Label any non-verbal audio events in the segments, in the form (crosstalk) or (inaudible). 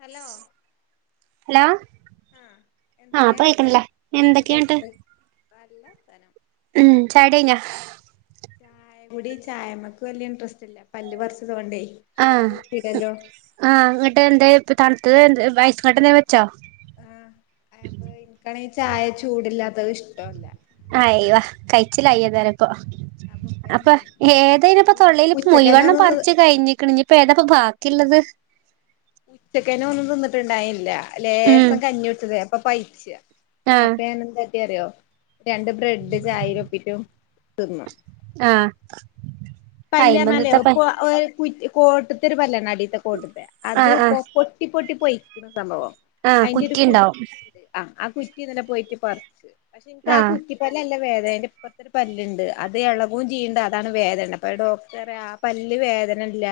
Hello hello ആഹ് എന്തൊക്കെ ആഇപ്പൊ കേൾക്കുന്നില്ലേ ഇപ്പൊ എന്തൊക്കെന്നട്ട് കേക്ക്ണ്ട് നല്ല വർത്താനം ഉം ചായ കുടി കഴിഞ്ഞോ ചായ കുടി ചായമ്മക്ക് വലിയ ഇൻട്രസ്റ്റ് ഇല്ല പല്ല് പഠിച്ചത് കൊണ്ട് ആഹ് ആഹ് എന്നിട്ട് എന്തെ തണുത്തത് എന്തെങ്കിഐസ് കട്ടെ എന്തെങ്കിലും വെച്ചോ വയസ്സങ്ങോട്ട്ന്ത വെച്ചോ ആഹ് അപ്പൊ എനിക്കാണെങ്കിൽ ചായ ചൂടില്ലാത്തത് ഇഷ്ടോല്ല ഐവാ കഴിച്ചിലായി ഏതായാലും അപ്പൊ അപ്പൊ അപ്പൊപ്പനെ ഏതേന് ഇപ്പൊ തൊള്ളീല് ഉച്ചക്കനെ മുയിവേണ്ണോം ഒന്ന് പറിച്ചു കഴിഞ്ഞിക്കുണ് നി ഇപ്പൊ ഏതാപ്പോ ബാക്കിള്ളത് ഉച്ചക്കെന്നെ ഒന്നും തിന്നിട്ടുണ്ടായില്ല ഉം ലേസം കഞ്ഞി കുടിച്ചതേര്ന്നു അപ്പൊ പൈച്ച ആഹ് അപ്പൊ ഞാൻ എന്ത് കാട്ടി അറിയോ രണ്ട് ബ്രെഡ്‌ ചായീൽ ഒപ്പീറ്റ് തിന്നു ആഹ് പല്ല് പറഞ്ഞലെയ്‌ അയിമന്തത്തപ്പ അതിപ്പോ കുറ്റി കോട്ടത്തൊരു പല്ലാണ് അഡീത്തെ കോട്ട് ത്തെ അത് ആഹ് പ്പൊ ആഹ് പൊട്ടി പൊട്ടി പൊയിക്കണ് സംഭവം ആഹ് അതിന്റെ ഒരു കുറ്റി ഇണ്ടാവും കുറ്റിണ്ട് ആ ആ കുറ്റി ഇന്നലെ പോയിട്ട് പറിച്ചു പക്ഷെ എനിക്ക് ആ ആഹ് കുറ്റി പല്ല് അല്ല വേദന അതിന്റെ ഇപ്പുറത്തു ഒരു പല്ലുണ്ട് അത് എളകും ചെയ്യുന്നുണ്ട് അതാണ് വേദന അപ്പൊ ഡോക്ടർ പറയാ ആ പല്ല് വേദന ഇല്ല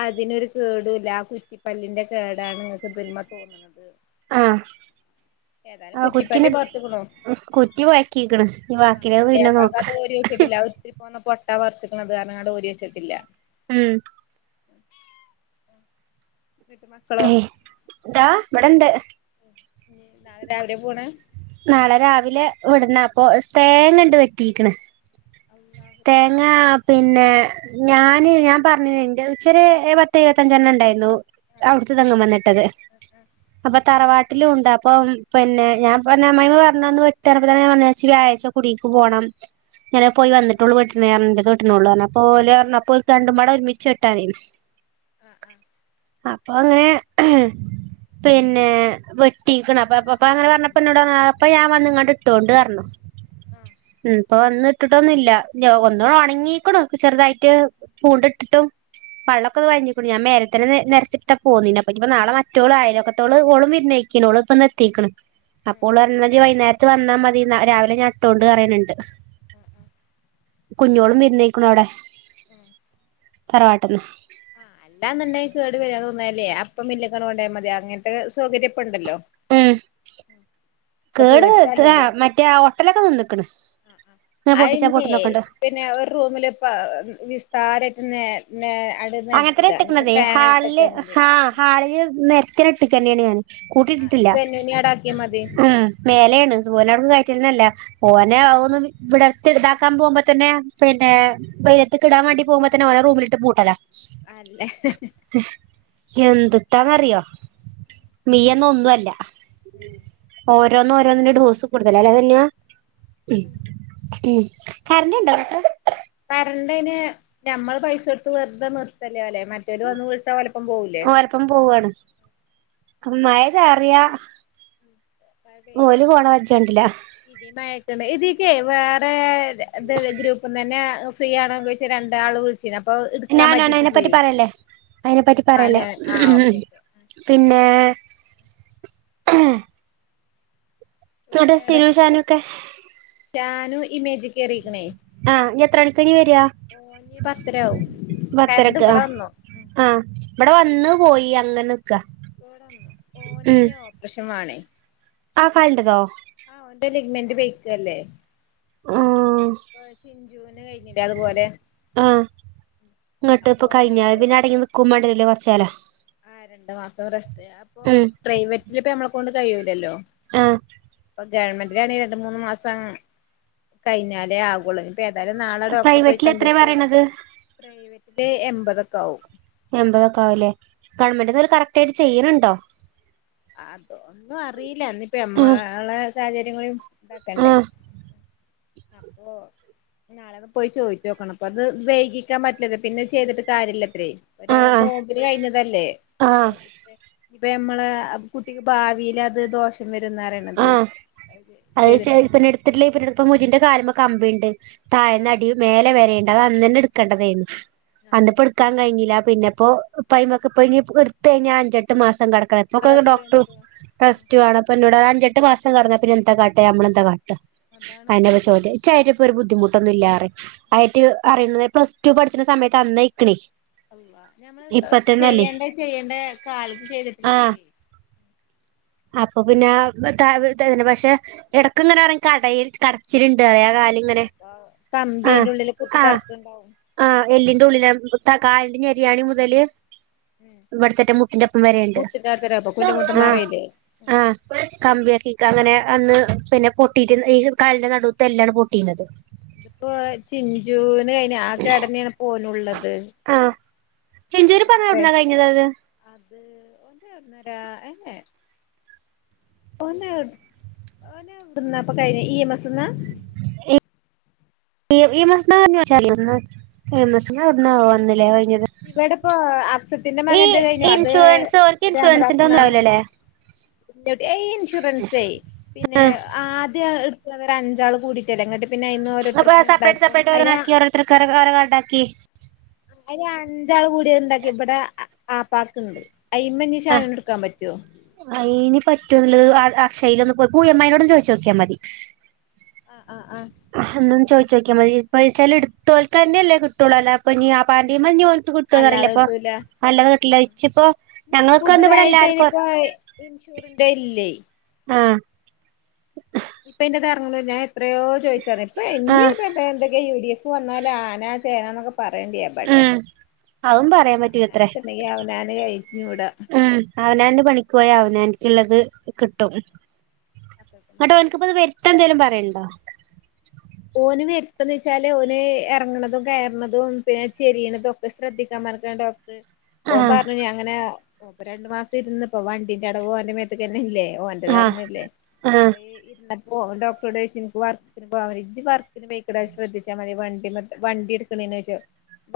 അതിനൊരു കേടും ഇല്ല ആ കുറ്റിപ്പല്ലിന്റെ കേടാണ് നിങ്ങൾക്ക് ഇതിൻമേ തോന്ന്ണത് ആഹ് ഏതായാലും ആഹ് കുറ്റി കുറ്റിപ്പല്ല് പറിച്ച്ക്ക്ണു ട്ട് പൊയ്ക്കീക്ക്ണ് നി ബാക്കില്ലാത് പിന്നെ നോക്ക എനിക്ക് അത് ഓരി വെച്ചിട്ടില്ല ഇത്തിരി പോന്ന പൊട്ട പറിച്ചുക്കണേ പറഞ്ഞുങ്ങാണ്ട് അത് ഓരി പോച്ചട്ടില്ല ഉം ന്നിട്ട് മക്കളോ ഏഹ് ഇതാ ഇവടെ ഉണ്ട് നാളെ രാവിലെ പോണ് നാളെ രാവിലെ വിടുന്ന അപ്പൊ തേങ്ങണ്ട് വെട്ടീക്ണ് അല്ലാഹു റബ്ബി തേങ്ങാ പിന്നെ ഞാന് ഞാൻ പറഞ്ഞിലെ ന്റെ ഇച്ചൊരു പത്ത് എഴപത്തഞ്ചെണ്ണം ഇണ്ടായിരുന്നു ആഹ് അവ്ട്ത്തെതെങ്ങിമ്മെന്ന് ഇട്ടത് അപ്പൊ തറവാട്ടിലും ഉണ്ട് അപ്പൊ ഉം പിന്നെ ഞാൻ പറഞ്ഞു അമ്മായിമ്മ പറഞ്ഞുന്ന് വെട്ടാ റഞ്ഞപ്പൊതന്നെ ഞാപറഞ്ഞ ച്ച് വ്യാഴ ച്ച കുടീക് പോണം ഇങ്ങനെ പോയി വന്നിട്ടുള്ളൂ വേട്ടണേ പറഞ്ഞു ഇന്റേത് വെട്ടുന്നുള്ളു റഞ്ഞു അപ്പൊ ഓല് പറഞ്ഞു അപ്പൊ ഓൽക്ക് രണ്ടും പാടെ ഒരുമിച്ച് വെട്ടാ നെന്നു ആഹ് ആഹ് അപ്പൊ അങ്ങനെ പിന്നെ വെ ട്ടീക്കണ് അപ്പൊ പ്പ പ്പ പ്പൊ അങ്ങനെ പറഞ്ഞ ഇനോട് റഞ്ഞു അപ്പൊ ഞാൻ വന്ന്ങ്ങാണ്ട് ഇട്ടോണ്ട് പറഞ്ഞു ആഹ് ഉം അപ്പൊ വന്ന് ഇട്ടിട്ടൊന്നുല്ല ല്ലൊ ഒന്നു ഒണങ്ങീക്ണ് ചെറുതായിട്ട് പുണ്ട്ട്ടിട്ടും വെള്ളൊക്കെന്ന് വലിഞ്ഞുക്കുണു ഞാൻ മേലെത്തന്നെ നെരത്തിട്ടാ പൊന്നീനെ അപ്പൊ നി പ്പോ മറ്റോൾ അയലോക്കത്തോൾ ഓളും വിരുന്ന് പൊയ് ക്യഞ്ഞു ഓൾ പ്പോ ഇന്ന് എത്തീക്ണ് അപ്പൊ ആഹ് ഓൾ പറഞ്ഞു ന്നാ ഇജ്ജ് വൈന്നാരത്ത് വന്നാ മതി രാവിലെ ഞാൻ ഇട്ടോണ്ട് പറണ് ണ്ട് കുഞ്ഞോളും വിരുന്ന് പൊയ്ക്ണ് അവിടെ ആഹ് തറവാട്ട്ന്ന് അല്ലെന്നുണ്ടെങ്കി കേട് വെരാ തോന്നിയാൽ അപ്പൊ മില്ലിക്കണ് കൊണ്ടയാമതി അങ്ങനത്തെ സൗകര്യം ഇപ്പൊ ഉണ്ടല്ലോ ഉം കേട് പേടിച്ചല്ലല്ലോ മറ്റേ ആ ഒട്ടലൊക്കെ നിന്ന് ക്ക്ണ് പൊട്ടിച്ച അയിന്നെ പൊട്ടുണൊക്കെ ഉണ്ട് പിന്നെ ഒരു റൂമിൽ ഇപ്പ വിസ്താരായിട്ട് നേ നേ അട് അങ്ങനെതന്ന നെലത്തിട എന്നിട്ട് ഇട്ട്ക്ക്ണതെ ഫാന് ഹാളിൽ ഇട്ടച്ചാ മതി ഹാ ഹാളിൽ നിരത്തിട്ട് ഇട്ട്ക്കെനെണ് ഞാൻ ആഹ് കൂട്ടിട്ടിട്ടില്ല ജനുവിനെ ആടാക്കിയാ മതി ഉം മേലെയാണ് ഒലെ അവിടുക് കയറ്റന്നെ ഇല്ല ഓനെ അഒന്ന് നി വിടെത്തി ട്താക്കാൻ പോവുമ്പൊത്തന്നെ പിന്നെ വെയിലത്തിക്ക് ഇടാൻ വേണ്ടി പോവുമ്പോ തന്നെ ഓനെ റൂമിൽ ഇട്ട് പൂട്ടലാ അല്ലേ എന്ത്ത്താന്ന് അറിയോ മിയന്നൊന്നുല്ല. ഓരോന്ന് ഓരോന്നിന്റെ ഡോസ് കൂടുതലാ അല്ലെ (unintelligible) ഉം കർണ്ടോ ഇങ്ങക്ക്? കർണ്ടന് ഞമ്മൾ പൈസകൊട്ത്ത് വെറ്തെ നിർത്തല്ലേ ഓലെ മറ്റ മറ്റോല് വന്ന് വിളിച്ചാ ഓലൊപ്പം പോകൂലേ? അപ്പം പോവാണ് മയചാറിയാ ണ്ട് കണ്ടില്ല ഇടി മഴക്കണ്ട് ഇതക്കെ വേറെ അത് ഗ്രൂപ്പ്ന്നെന്നേ ഫ്രീആണോന്ന് ചോയ്ച്ച് രണ്ടാള് വിളിചിനു അപ്പൊ എടുക്കാൻ ഞാനാണ് പറ്റിട്ടില്ലേ അതിനെപ്പറ്റി പറയല്ലേ അതിനെപ്പറ്റി പറയല്ലേ അല്ലെ ആഹ് ഓക്കെ ഓക്കെ പിന്നെ എവിടെ വേറെ സിലുസാനുക്കെ ഷാനു ഇമേജ് കേറീക്ക്ണേയ് ആഹ് ഇനി എത്രണിക്കയിഞ്ഞാ വെര്യാ? ഓന് പത്തരാവും കരണ്ട് പത്തരക്ക് ഇവടെ ആഹ് വന്നു. ഉം ആഹ് ഇവടെ വന്ന് പോയി അങ്ങനെ നിക്കാ ഉം ഓനിനി ഓപ്രഷൻ വാണേ ആ കാലിൻ്റെതോ? ആഹ് ഓന്റെ ലിഗ്മെന്റ് പൊയ്ക്കല്ലേ? ആഹ് ജൂന്റെ കഴിഞ്ഞിലേ അത്പോലെ. ആഹ് ങ്ങട്ട് പ്പൊകഴിഞ്ഞ യപിന്ന ടങ്ങിന്നിക്കുമാണ്ടരൂലെ കൊർച്ചാല ആഹ് രണ്ട് മാസം റെസ്റ്റ്, അപ്പൊ പ്രൈവറ്റില് ഇപ്പോ ഞമ്മളെ കൊണ്ട് കയ്യൂലല്ലോ. ആഹ് അപ്പൊ ഗവൺമെന്റിലണെങ്കി രണ്ട് മൂന്ന് മാസം കഴിഞ്ഞാലേ ആകൊള്ളൂ. പ്പ ഏതായാലും നാളെ ഡോക്ടറെ പോയി പ്രൈവറ്റിൽ എത്രയാ കണ്ടിട്ട്, പറയണത് പ്രൈവെറ്റില് എൺമ്പതൊക്കെ ആവും. എൺപതൊക്കെ ആവുംലേ. ഗവൺമെന്റിന്ന് ഓര് കറക്റ്റായിട്ട് ചെയ്യ്ണ്ണ്ണ്ടോ? അതൊന്നും അറിയില്ല. ഞ്ഞിപ്പോ ആഹ് ഞമ്മളെ സാഹചര്യം കൂടി ഇതാക്കണ്ടേ ആഹ് അപ്പോ ഇനി നാളൊന്ന് പോയി ചോയ്ചോക്കണം അപ്പത് വെയ്കിക്കാൻ പറ്റില്ലന്ന്, പിന്നെ ചെയ്തിട്ട് കാര്യല്ലാത്രേ. ഒര് ആഹ് നോമ്പിന് കയ്ഞ്ഞതല്ലേ, ആഹ് ഇപ്പോ ഞമ്മള് കുട്ടിക്ക് ഭാവിലത് ദോഷം വെരുംന്നറിയ ആഹ് അത് ചെൽപ്പണ് ട്ത്തിട്ടില്ലെങ്കി പിന്നീടിപ്പം മുജിന്റെ കാല്മ്മേ കമ്പിണ്ട്, ആ തായ്ന്നടിമേലെവെരേണ്ട്. അത് അന്നെന്നേ ഇട്ക്കണ്ടതേര്ന്നു അന്നപ്പോ ക്കാൻ കയ്ഞ്ഞിലാ, പിന്നെപ്പോ ഇപൈമക്പ്പോ ഇനിപ്പോ എട്ത്ത്കഴിഞ്ഞാ അഞ്ചെട്ട് മാസം കട ക്കണം. പ്പോക്കെ റെസ്റ്റ് ഡോക്ടർ വേണ്ടി വരും ആ റെസ്റ്റ് വേണം അപ്പന്നോട് അഞ്ചെട്ട് മാസം കട്ന്ന പിന്നെന്താ കാട്ടാ ഞമ്മളെന്താ കാട്ടാ ത അതാണ് അയെന്നെപ്പോ ചോദ്യംഇച്ചയിന്പ്പോ ഒര് ബുദ്ധിമുട്ടൊന്നുല്ലാറി. അയ്റ്റ് അറിയുന്നത് പ്ലസ് ടു പഠിച്ചുന്ന സമയത്ത് അന്ന്അയ്ക്ക്ണെയ്. അള്ളാഹ് ഞമ്മള് ചെയ്യണ്ടേ ചെയ്യേണ്ട കാലത്ത് ചെയ്തിട്ടില്ലെങ്കിലെയ് അപ്പൊപിന്നാ (unintelligible) പക്ഷെ എടക്ക്ങ്ങനെ റയിം കടയല് കടച്ചില്ണ്ട് അയേകാല് അപ്പോ കമ്പിയ്ന്റെ ഉള്ളില് കുത്തി ആഹ് തറക്ക്ണ്ടാവും. ആഹ് എല്ലിന്റെ ഉള്ളില് താ കാലിന്റെ ഞെരിയാണി മുതല് ഉം ഇവട്ത്തെറ്റം മുട്ടിന്റെപ്പം വെരെണ്ട്, മുട്ടിന്റെട്ത്തരെ അപ്പൊ കുഞ്ഞുമുത്തമ്മ ആഹ്, പറയില്ലേ ആഹ് കമ്പിയക്കിക്ക അങ്ങനെ അന്ന് പിന്നെ പൊട്ടിയിട്ട് ഈ കാലിന്റെ നടുവത്തെ എല്ലാണ് പൊട്ടീണത്. ത്പ്പോ ചിഞ്ചുന്അയ്ന് ആ കേടെന്നേണ് പോലുള്ളത്. ആഹ് ചിഞ്ചൂര് പറഞ്ഞ എവിടുന്നാ കഴിഞ്ഞത് അത് (unintelligible) (inaudible) ഓന് ഓനൊവ്ടന്ന അപ്പൊ കഴിഞ്ഞേ ഇ എം എസ് ന്നാ? ഇ എം എസ് എന്ന് പറഞ്ഞ് വച്ചാലെ (unintelligible) ഫേമസ് അവിടന്ന വന്നില്ലേ കഴിഞ്ഞത് ഇവിടെപ്പോ അഫ്സത്തിന്റെ ഈ മകന്റെ കഴിഞ്ഞു അത് ഇൻഷുറൻസ് ഇൻഷുറൻസിൻ്റെ ഒന്നുംവില്ലോല്ലേ യ് ഇൻഷുറൻസ് പിന്നെ ആഹ് ആദ്യം എടുക്ക ഒരു അഞ്ചാ ആൾ കൂടി ല്ലേഇന്നട്ട്പിന്നെ ഇന്ന് ഓരോത്തർക്ക് ഉണ്ടാക്കും അ എത്ര യാള് ആരാ ഉണ്ടാക്കി അയ്ല് അഞ്ചാൾ കൂടിയഇണ്ടാക്കി ഇവടെ ആപ്പാക്ക്ണ്ട് ആഹ് അയ്മെന്ന്ഷാനൂന് ഇട്ക്കാന്പറ്റോ? അയിന് പറ്റോന്നുള്ളത് അക്ഷയ്യില് ഒന്ന് പോയിപ്പോ പൂയംമാനോട് ചോദിച്ചു നോക്കിയാൽ മതി ആഹ് ആഹ് ആഹ് എന്നും ചോദി ചോക്കിയാ മതി ച്ചാല് എടുത്തോൽക്ക തന്നെയല്ലേ കിട്ടുള്ളൂ അല്ല അപ്പൊ നീ ആപ്പൻ്റെ മെ നീ ഓൻ കിട്ടുകാരല്ല അല്ലാതെ അപ്പൊ കിട്ടൂല നല്ലത കിട്ടില്ല ഇച്ചിപ്പോ ഇനി ഞങ്ങൾക്കെന്ന് ഇവിടെ പുതുതായിട്ട് എല്ലാർക്കും അയിനിപ്പോ ഇൻഷൂറിന്റെ ഇല്ലേ ആഹ് ഇപ്പൊ എന്റെ തറങ്ങുണു എത്രയോ ചോദിച്ചാ ഇപ്പ ഇനി ആഹ് ഇപ്പ എന്ത എന്തൊക്ക യു ഡി എഫ് വന്നാല് ആനാ ചേന എന്നൊക്കെ പറയേണ്ടി എബടെ ഉം അതും പറയാൻ പറ്റൂലത്രേ അവനാനിട്ടുുന്നെങ്കി അവനാന് കഴിഞ്ഞുൂട അവനാനന് പണിക്ക് പോയാ അവനാനിക്കിള്ളത് കിട്ടും അത്രതന്നെ ഇന്ന ഒള്ളൂ ട്ടൊന് ക്ക്പ്പത് വര് ഇറ്റ എന്തേലും പറയല്ണ്ടോ ഓന് വരുത്തന്ന് വെച്ചാല് ഓന് ഇറങ്ങണതും കയറുന്നതും പിന്നെ ചെരിയണതും ഒക്കെ ശ്രദ്ധിക്കാൻ പറഞ്ഞക്കാണ് ഡോ ഓ ആഹ് പറഞ്ഞു ഞാങ്ങനെ രണ്ടു മാസം ഇരുന്ന് ഇപ്പൊ വണ്ടിന്റെ അടവ് ഓൻ്റെ ന്നെ ഇല്ലേ ആഹ് ഓൻ്റെതന്നെല്ലേ ആഹ് അപ്പൊ ഇ ഓ ഡോക്ടറോട് ചോദിച്ചു നിക്ക് വർക്കിന് പോവ ജ് വർക്കിന് പോയിക്കടാ ശ്രദ്ധിച്ചാൽ മതി വണ്ടി വണ്ടി എടുക്കണേ വെച്ചോ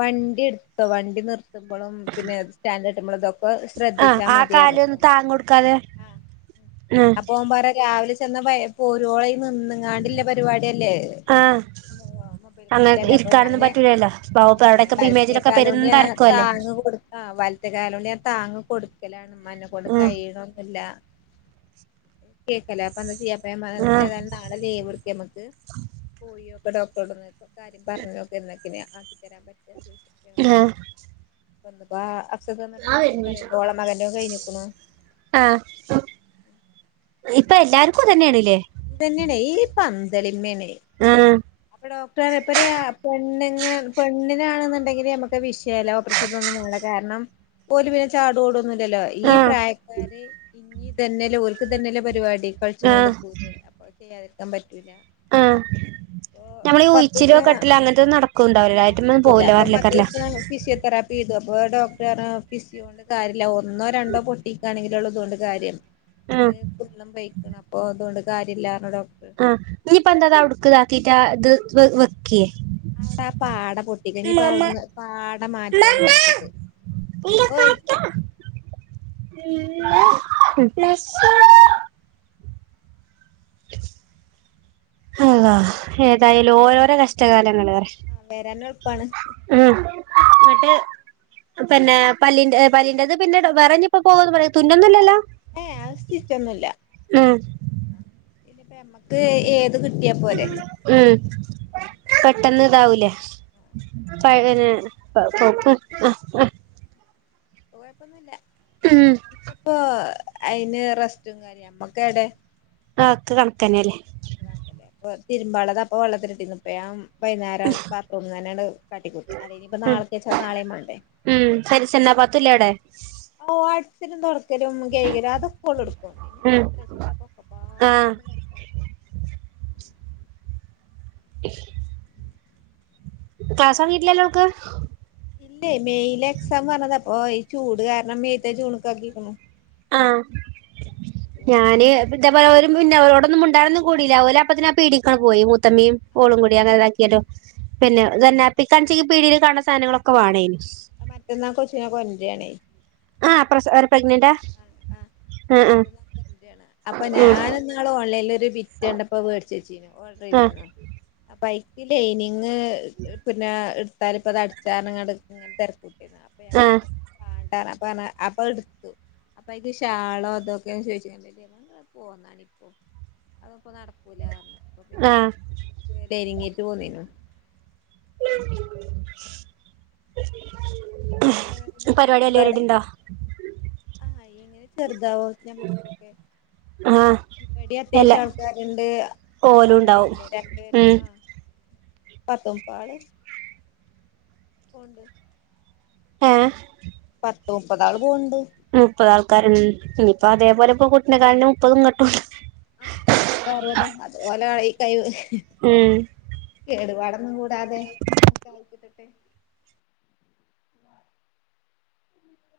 വണ്ടി എടുത്തോ വണ്ടി നിർത്തുമ്പോഴും പിന്നെ സ്റ്റാൻഡട്ടുമ്പോഴ അതൊക്കെ ആഹ് ശ്രദ്ധിച്ചാ ആ മതി റ കാല് ഒന്ന് ഞ്ഞ്ത്ണ് താങ്ങൊടുക്കാതെ ആ ആഹ് അപ്പോ ഓപറ രാവിലെ ചെന്നാ പോ രോളം നിന്ന്ങ്ങാണ്ടില്ല പരിപാടി അല്ലേ ആഹ് ഓ മൊബൈൽ അങ്ങനെ കടയിലല്ലേ അപ്പൊ ഇരിക്കാനൊന്നും ഞാന് പറ്റൂലല്ലോ ഏ പാവപ്പെ അവിടെക്കെ ഇപ്പ ഇമേജിലൊക്കെ വലത്തേക്കാല കൊണ്ട് ഞൻ പെരുന്തരക്കല്ലേ താങ്ങങ് കൊടു ആ വലത്തെ കാലുകൊണ്ട്ഞാൻ താങ്ങ് കൊടുക്കലാണ് ഇമ്മ എന്നെ കൊണ്ട് ഉം കഴി യൊണന്നില്ലാ കേക്കല്ല അപ്പൊ എന്താ ചെയ്യപ്പ ആഹ് ഏതായാലും നാളെ ലീവ് എടുക്ക് നമ്മക്ക് പോയോ ക്ക് ഡോക്ടറോടട് ഒന്ന് കാര്യം പറഞ്ഞോക്ക് എന്നൊക്കിനെ ആക്കിത്തരാൻ പറ്റ ആഹ് ഇന്നിപ്പാ അഫ്സത്ത് ഇന്ന് ഓള് ചിത്ത പറയണ്ട് ഓളെമകൻ്റെ തും കഴിഞ്ഞിക്കണോ ആ ഇപ്പൊ എല്ലാർക്കും ഇതന്നെണല്ലേ ഇതന്നെണ് ഈ പന്തളിമ്മേണ് ആഹ് അപ്പൊ ഡോക്ടർ പറയാ ഇപ്പ പെണ്ണ പെണ്ണിനാണെന്നുണ്ടെങ്കില് നമ്മുക്ക് വിഷയല്ല പ്രഷറുള്ള കാരണം ഓല് പിന്നെ ചാടി ഓടൊന്നില്ലല്ലോ ഈ ആഹ് പ്രായക്കാര് ഇനി തന്നല്ലോ ഓൽക്ക് തന്നെയല്ലോ പരിപാടി കളിച്ചും കൊണ്ട് ആഹ് നിക്കുലേ അപ്പൊ അത്ചെയ്യാതിക്കാൻ പറ്റൂല ആഹ് അപ്പൊ നമ്മള് ഈഴിച്ചിലോ പത്തീസം കെട്ടലോ അങ്ങനത്തെ ഒന്നും ആഹ് നടക്കുണ്ടാവലല്ലോ അ അത് തെറ്റ് ഒന്നും നടക്കൂല പോവുലേ അപ്പൊ ക്കാരുല്ലേ പത്തീസം ഫിസിയോതെറാപ്പി ചെയ്തു അപ്പൊ ഡോക്ടർ ഫിസിയോണ്ട് കാര്യല്ലാ ഒന്നോ രണ്ടോ പൊട്ടിക്കാണെങ്കില ഉള്ളതുകൊണ്ട് കാര്യം ആഹ് ഇത് വെള്ളം പെയ്ക്ക് ണ് അപ്പൊ അതുകൊണ്ട് കാര്യല്ലാന്ന് ഡോക്ടർ ആ ഇനിയിപ്പ എന്താതാ ഉടുക്ക്ത ആക്കീട്ടാ ഇത് വെക്ക്യേ അവിടെ ആ പാട പൊട്ടിക്ക ഇന്നിപ്പ അവിടുന്ന് പാട മാറ്റാണ് വാണ്ടത് ഇല്ലപ്പാ (unintelligible) അള്ളാ ഏതായാലും ഓരോരോ കഷ്ടകാലങ്ങൾ വറെ വരാനെ ളുപ്പാണ് ആഹ് എന്നിട്ട് പന്നെ പല്ലിന്റെ പല്ലിന്റേത് പിന്നെ വെറെ ഞ്ഞ് ഇപ്പ പോകൊന്ന് പറയാ തുന്നൊന്നും ഇല്ലല്ലോ ഏയ് ആഹ് സ്റ്റിച്ചൊന്നുല്ല്യ ഉം ഇല്ലപ്പ നമ്മക്ക് ഏത് കിട്ടിയാ പോരെ ഉം പെട്ടെന്ന് ഇതാവൂലേ അതാണ് പഴേ (unintelligible) കോയപ്പൊന്നുംല്ല ഉം ഇപ്പപ്പോ അയിന് റെസ്റ്റും കാര്യം നമ്മക്കെ ഏടെ ആക്ക് കണക്കന്നെ അല്ലേ കൊഴപ്പല്ല്യ തിരുമ്പാളളത് അപ്പൊ വെള്ളത്തിലിട്ടീന്ന് ഇപ്പ ഞാം വൈന്നേരം ബാത്റൂമിൽ തന്നെ യാണ്ട് കാട്ടിക്കൂട്ടി അല്ലെ ഇനിയിപ്പ ഉം നാളെ ച്ചാ നാളെയും വാണ്ടേ ഉം സരിസെന്നാ പാത്തൊല്ലേ അടെ ഓ ആട്ച്ചലും തൊടക്കലും കൈകലും അതൊക്കെ ഓള് എട്ക്കും ഇനിപ്പ ഉം എത്രേച്ച്ട്ടാ പ്പൊ ഒക്കെ പ്പാടെ ആഹ് ണ്ട് തകാ ഇഷ് ക്ലാസ്സ് തൊടങ്ങീട്ടില്ലല്ലോൾക്ക് ഇല്ലേ മെയ്ല് എക്സാം പറഞ്ഞത് അപ്പൊ ഈ ചൂട് കാരണം മെയ്ത്തെ ജൂണ്ക്കാക്കീക്കുണു ആഹ് ഞാന് ജൂണിലേക്കാരം അത് ഇതേപോലെ ഓര് മുന്നെ ഓരോടൊന്നും മുണ്ടാനൊന്നും കൂടീല്ല ഓല് അപ്പതന്നെ ആ പീടിക്കാണ്ട് പോയി മൂ ത്തമ്മയും ഓളും ആഹ് കൂടിയ് അങ്ങനെതാക്കിയാണ്ട് പിന്നെതന്നെ ആഹ് പികാഞ്ചി പീടീയിൽ കാണ് ണ സാധനങ്ങളൊ ക്കെ വാണേം മറ്റന്നാ കൊച്ച്നെ കൊണ്ടരാണേ ആ പ്രസ് ഒര് പ്രഗ്നന്റാ ആഹ് ആഹ് ആഹ് മറ്റന്ന കൊണ്ടൊരാ അപ്പൊ ആഹ് ഞാനൊന്ന് ന്നാള് ഓൺലൈനിൽ ഒരു ബിറ്റ് കണ്ടപ്പോ മേടിച്ച് വെച്ചീന്നു ഓർഡർ ആഹ് ചെയ്തീന്നു അപ്പൊ അയ് ഈ ലൈനിങ് പിന്നെ എടുത്താൽ ഇപ്പ അത് അടിച്ചാറഞ്ഞ്ങ്ങാണ്ട് ഇങ്ങനെ തെരക്ക് കൂട്ടിയതാ അപ്പ ഞാന് ആഹ് പറഞ്ഞു മാണ്ട അപ്പൊ പറഞ്ഞു അപ്പ അത് എടുത്തു അപ്പൊ അയ്ക്ക് ഷാളോ അതൊക്കെന്ന് ചോദിച്ച്കാണ്ട് പോന്നാണിപ്പോ അത്പ്പൊ നടക്കൂലാർഞ്ഞ് അപ്പൊ പിന്നെ ആഹ് ലൈനിങ്ങെറ്റ് പോന്നീനു എന്താ മഴ ഇണ്ടോ അവിടെ പരിപാടില്ലാരിടീം ണ്ടാ ആഹ് എങ്ങനെ ചെറുതാവോ ഞമ്മക്കൊക്കെ ആഹ് ഇവടേം എല്ലാ അത്യാവശ്യം ആൾക്കാരുണ്ട് ഓലും ഉണ്ടാവും അവിടെയില്ലേ രണ്ട്പേരേം ഉം പത്തുംമുപ്പാള് പോണ്ട് ഏഹ് പത്ത് മുപ്പതാള് പോവ്ണ്ട് മുപ്പത് ആൾക്കാര് ഇനിയിപ്പ അതേപോലെ ഇപ്പ കുട്ടിനെ ക്കാണാ മുപ്പത്ങ്ങട്ടും ആഹ്തോ അതുപോലെ ഈ കഴ് ഉം കേടുപാടൊന്നും കൂ ടാതെ അതെ ഒക്കെ കയിഞ്ഞിട്ടട്ടെ